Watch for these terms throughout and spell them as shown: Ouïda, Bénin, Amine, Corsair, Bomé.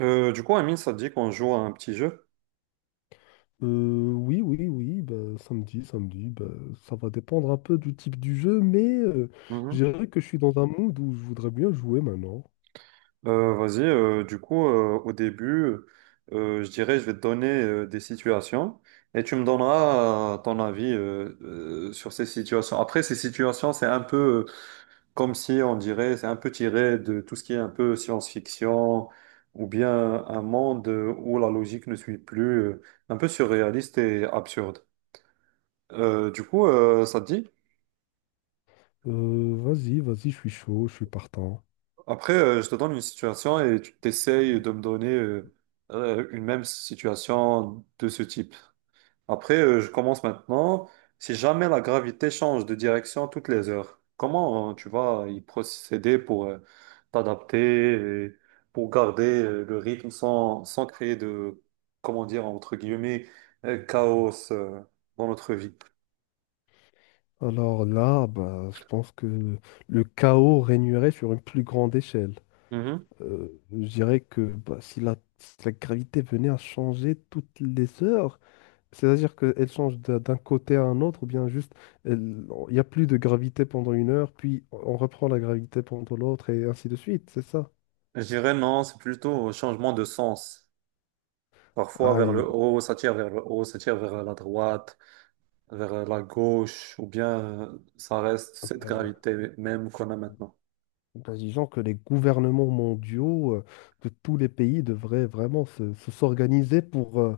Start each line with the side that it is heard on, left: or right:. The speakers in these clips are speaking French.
right: Du coup, Amine, ça te dit qu'on joue à un petit jeu?
left: Oui, oui, oui, bah, samedi, bah, ça va dépendre un peu du type du jeu, mais je
right: Mhm.
left: dirais que je suis dans un mood où je voudrais bien jouer maintenant.
right: Vas-y, du coup, au début, je dirais, je vais te donner des situations et tu me donneras ton avis sur ces situations. Après, ces situations, c'est un peu comme si on dirait, c'est un peu tiré de tout ce qui est un peu science-fiction ou bien un monde où la logique ne suit plus, un peu surréaliste et absurde. Du coup, ça te dit?
left: Vas-y, je suis chaud, je suis partant.
right: Après, je te donne une situation et tu t'essayes de me donner une même situation de ce type. Après, je commence maintenant. Si jamais la gravité change de direction toutes les heures, comment tu vas y procéder pour t'adapter et pour garder le rythme sans créer de, comment dire, entre guillemets, chaos dans notre vie?
left: Alors là, bah, je pense que le chaos régnerait sur une plus grande échelle.
right: Mhm.
left: Je dirais que bah, si la gravité venait à changer toutes les heures, c'est-à-dire qu'elle change d'un côté à un autre, ou bien juste, il n'y a plus de gravité pendant une heure, puis on reprend la gravité pendant l'autre, et ainsi de suite, c'est ça.
right: Je dirais non, c'est plutôt un changement de sens. Parfois
left: Ah,
right: vers le
left: et
right: haut, ça tire vers le haut, ça tire vers la droite, vers la gauche, ou bien ça reste cette gravité même qu'on a maintenant.
left: bah, disons que les gouvernements mondiaux de tous les pays devraient vraiment s'organiser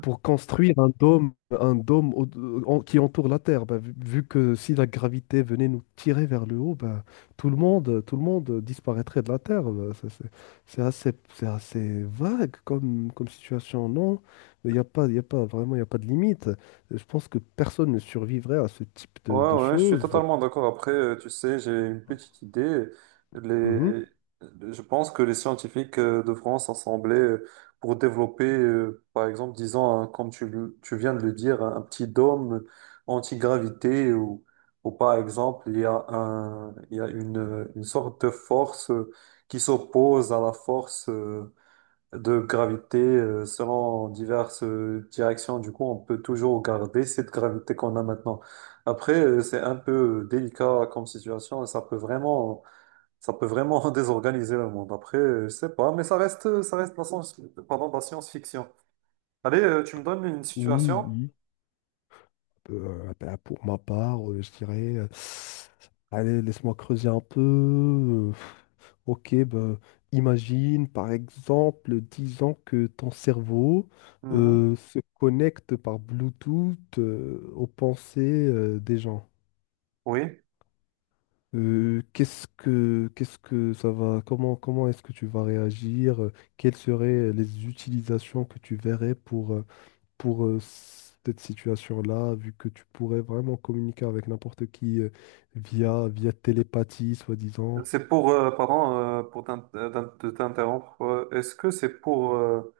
left: pour construire un dôme qui entoure la Terre. Bah, vu que si la gravité venait nous tirer vers le haut, bah, tout le monde disparaîtrait de la Terre. Bah, ça, c'est assez vague comme, comme situation, non? Il n'y a pas, il y a pas vraiment, il y a pas de limite. Je pense que personne ne survivrait à ce type
right: Ouais,
left: de
right: ouais, je suis
left: choses.
right: totalement d'accord. Après, tu sais, j'ai une petite idée.
left: Mhm.
right: Les... Je pense que les scientifiques devront s'assembler pour développer, par exemple, disons, comme tu, tu viens de le dire, un petit dôme anti-gravité ou par exemple, il y a un, il y a une sorte de force qui s'oppose à la force de gravité selon diverses directions. Du coup, on peut toujours garder cette gravité qu'on a maintenant. Après, c'est un peu délicat comme situation et ça peut vraiment désorganiser le monde. Après, je sais pas, mais ça reste la science, pardon, de la science-fiction. Allez, tu me donnes une
left: Oui,
right: situation?
left: oui. Bah, pour ma part, je dirais, allez, laisse-moi creuser un peu. Ok, ben, imagine par exemple, disons que ton cerveau
right: Mhm.
left: se connecte par Bluetooth aux pensées des gens.
right: Oui.
left: Qu'est-ce que ça va, comment, comment est-ce que tu vas réagir? Quelles seraient les utilisations que tu verrais pour cette situation-là, vu que tu pourrais vraiment communiquer avec n'importe qui via télépathie, soi-disant?
right: C'est pour, pardon, pour de t'interrompre. Est-ce que c'est pour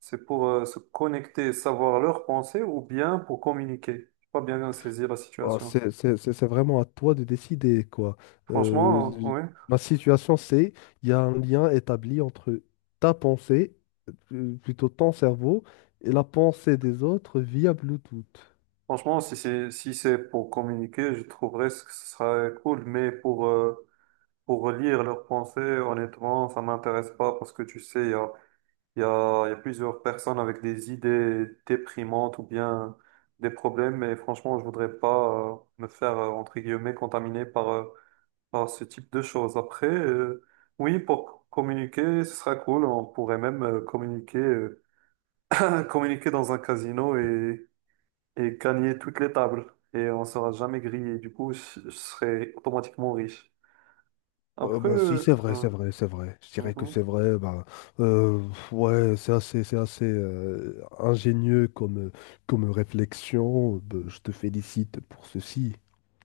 right: Se connecter, savoir leurs pensées ou bien pour communiquer. Je pas bien saisir la
left: Oh,
right: situation.
left: c'est vraiment à toi de décider, quoi.
right: Franchement,
left: Euh,
right: oui.
left: ma situation, c'est il y a un lien établi entre ta pensée, plutôt ton cerveau, et la pensée des autres via Bluetooth.
right: Franchement, si c'est pour communiquer, je trouverais ce que ce serait cool. Mais pour lire leurs pensées, honnêtement, ça m'intéresse pas parce que tu sais, il y a plusieurs personnes avec des idées déprimantes ou bien des problèmes. Et franchement, je voudrais pas me faire entre guillemets contaminer par Bon, ce type de choses. Après, oui, pour communiquer, ce sera cool. On pourrait même communiquer dans un casino et gagner toutes les tables. Et on sera jamais grillé. Du coup, je serai automatiquement riche. Après,
left: Bah, si,
right: hein.
left: c'est vrai. Je dirais que
right: Mhm.
left: c'est vrai. Bah, euh, ouais, c'est assez ingénieux comme, comme réflexion. Bah, je te félicite pour ceci.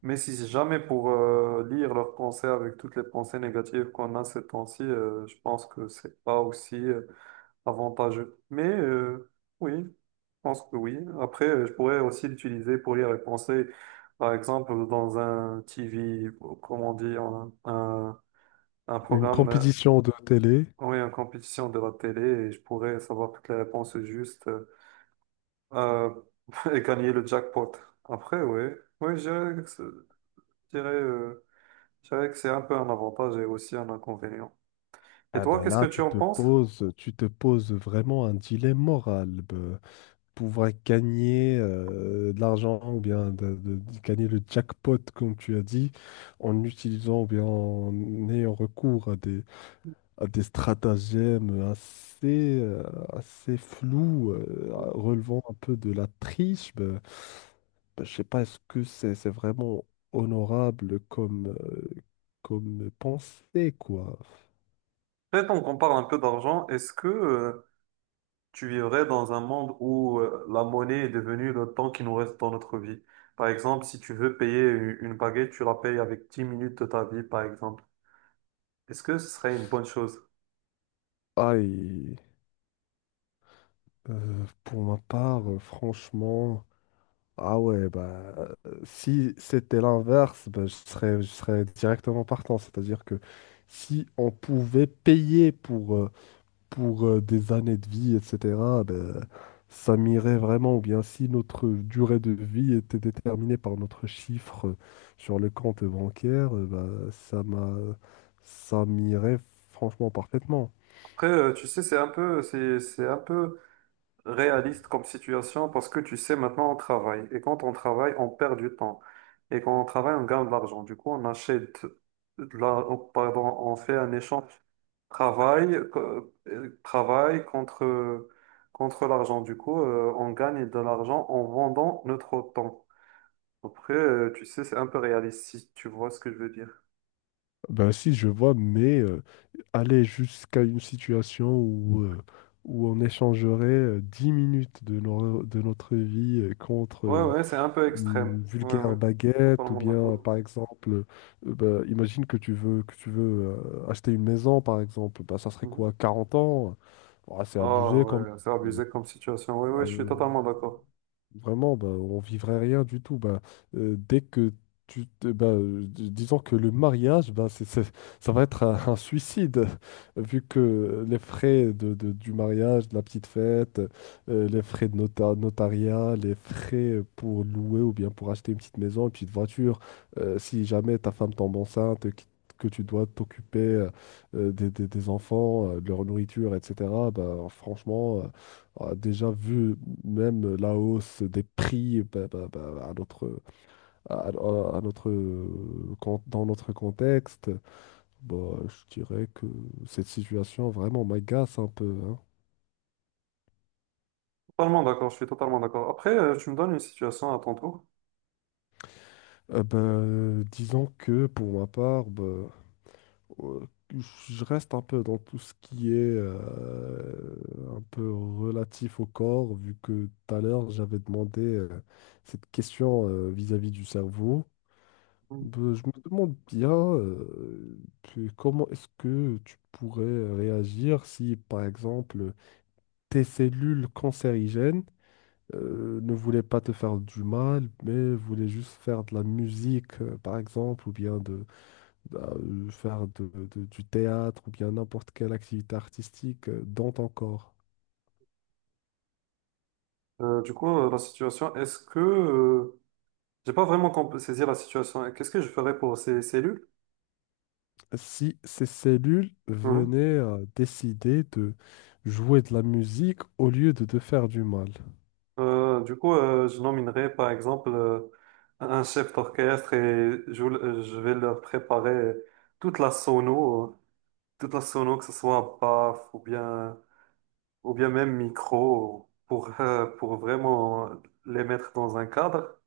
right: Mais si c'est jamais pour lire leurs pensées avec toutes les pensées négatives qu'on a ces temps-ci, je pense que c'est pas aussi avantageux. Mais oui, je pense que oui. Après, je pourrais aussi l'utiliser pour lire les pensées, par exemple, dans un TV, ou comment on dit, un
left: Une
right: programme,
left: compétition de télé.
right: oui, une compétition de la télé, et je pourrais savoir toutes les réponses justes euh, et gagner le jackpot. Après, oui, oui, je dirais que je dirais, euh, je dirais que c'est un peu un avantage et aussi un inconvénient. Et
left: Ah
right: toi,
left: ben
right: qu'est-ce que
left: là,
right: tu en penses?
left: tu te poses vraiment un dilemme moral. Ben, pouvoir gagner de l'argent ou bien de gagner le jackpot, comme tu as dit, en utilisant ou bien en ayant recours à des stratagèmes assez, assez flous, relevant un peu de la triche. Ben, ben, je sais pas, est-ce que c'est vraiment honorable comme, comme pensée, quoi?
right: Peut-être on compare un peu d'argent. Est-ce que tu vivrais dans un monde où la monnaie est devenue le temps qui nous reste dans notre vie. Par exemple, si tu veux payer une baguette, tu la payes avec 10 minutes de ta vie, par exemple. Est-ce que ce serait une bonne chose?
left: Aïe. Pour ma part, franchement, ah ouais, bah si c'était l'inverse, bah, je serais directement partant. C'est-à-dire que si on pouvait payer pour des années de vie, etc., bah, ça m'irait vraiment. Ou bien si notre durée de vie était déterminée par notre chiffre sur le compte bancaire, bah, ça m'irait franchement parfaitement.
right: Après, tu sais, c'est un peu réaliste comme situation parce que tu sais, maintenant, on travaille. Et quand on travaille, on perd du temps. Et quand on travaille, on gagne de l'argent. Du coup, on achète, oh, pardon, on fait un échange travail, travail contre l'argent. Du coup, on gagne de l'argent en vendant notre temps. Après, tu sais, c'est un peu réaliste, si tu vois ce que je veux dire.
left: Ben si, je vois, mais aller jusqu'à une situation où, où on échangerait 10 minutes de, de notre vie contre
right: Ouais, ouais, c'est un peu extrême.
left: une
right: Ouais,
left: vulgaire
right: ouais,
left: baguette, ou
right: totalement
left: bien
right: d'accord.
left: par exemple, ben, imagine que tu veux acheter une maison, par exemple, ben, ça serait
right: Mhm.
left: quoi, 40 ans? Ouais, c'est
right: Ah
left: abusé quand
right: ouais, c'est
left: même.
right: abusé comme situation. Ouais,
left: Ah,
right: ouais, je suis totalement d'accord.
left: vraiment, bah, on vivrait rien du tout. Bah, dès que bah, disons que le mariage, bah, ça va être un suicide, vu que les frais du mariage, de la petite fête, les frais de notariat, les frais pour louer ou bien pour acheter une petite maison, une petite voiture, si jamais ta femme tombe enceinte, que tu dois t'occuper des enfants, de leur nourriture, etc. Bah, franchement. Euh, a déjà vu même la hausse des prix bah, à notre, à notre, dans notre contexte, bah, je dirais que cette situation vraiment m'agace un peu, hein.
right: Totalement d'accord, je suis totalement d'accord. Après, tu me donnes une situation à ton tour.
left: Ben, disons que pour ma part, ben, euh, je reste un peu dans tout ce qui est un peu relatif au corps, vu que tout à l'heure j'avais demandé cette question vis-à-vis du cerveau.
right: Mhm.
left: Ben, je me demande bien comment est-ce que tu pourrais réagir si, par exemple, tes cellules cancérigènes ne voulaient pas te faire du mal, mais voulaient juste faire de la musique, par exemple, ou bien de, bah, faire du théâtre, ou bien n'importe quelle activité artistique dans ton corps.
right: Du coup, la situation, j'ai pas vraiment saisi la situation. Qu'est-ce que je ferais pour ces cellules?
left: Si ces cellules venaient à décider de jouer de la musique au lieu de te faire du mal.
right: Du coup, je nominerai par exemple un chef d'orchestre et je vais leur préparer toute la sono, euh, toute la sono, que ce soit baff ou bien même micro, pour vraiment les mettre dans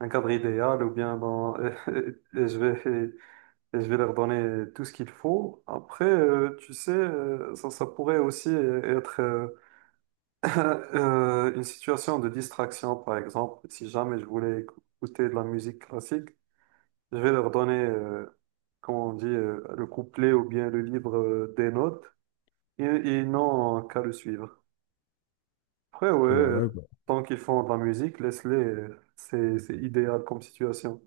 right: un cadre idéal ou bien dans... Et je vais, et je vais leur donner tout ce qu'il faut. Après, tu sais, ça pourrait aussi être une situation de distraction, par exemple, si jamais je voulais écouter de la musique classique, je vais leur donner, comment on dit, le couplet ou bien le livre des notes, et ils n'ont qu'à le suivre. Après, ouais,
left: Ouais.
right: tant qu'ils font de la musique, laisse-les, c'est idéal comme situation.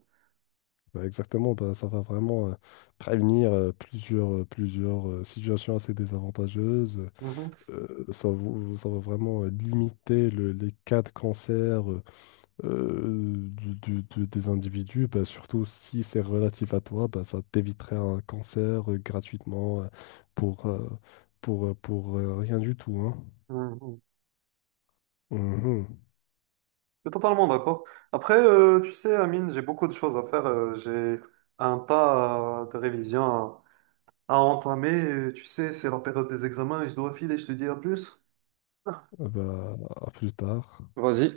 left: Bah, exactement, bah, ça va vraiment prévenir plusieurs, plusieurs situations assez désavantageuses.
right: Mhm,
left: Ça va vraiment limiter les cas de cancer des individus, bah, surtout si c'est relatif à toi, bah, ça t'éviterait un cancer gratuitement pour, euh, pour rien du tout, hein.
right: mhm.
left: Mhm.
right: Je suis totalement d'accord. Après, tu sais, Amine, j'ai beaucoup de choses à faire. J'ai un tas de révisions à entamer. Tu sais, c'est la période des examens et je dois filer. Je te dis à plus.
left: Bah, à plus tard.
right: Vas-y.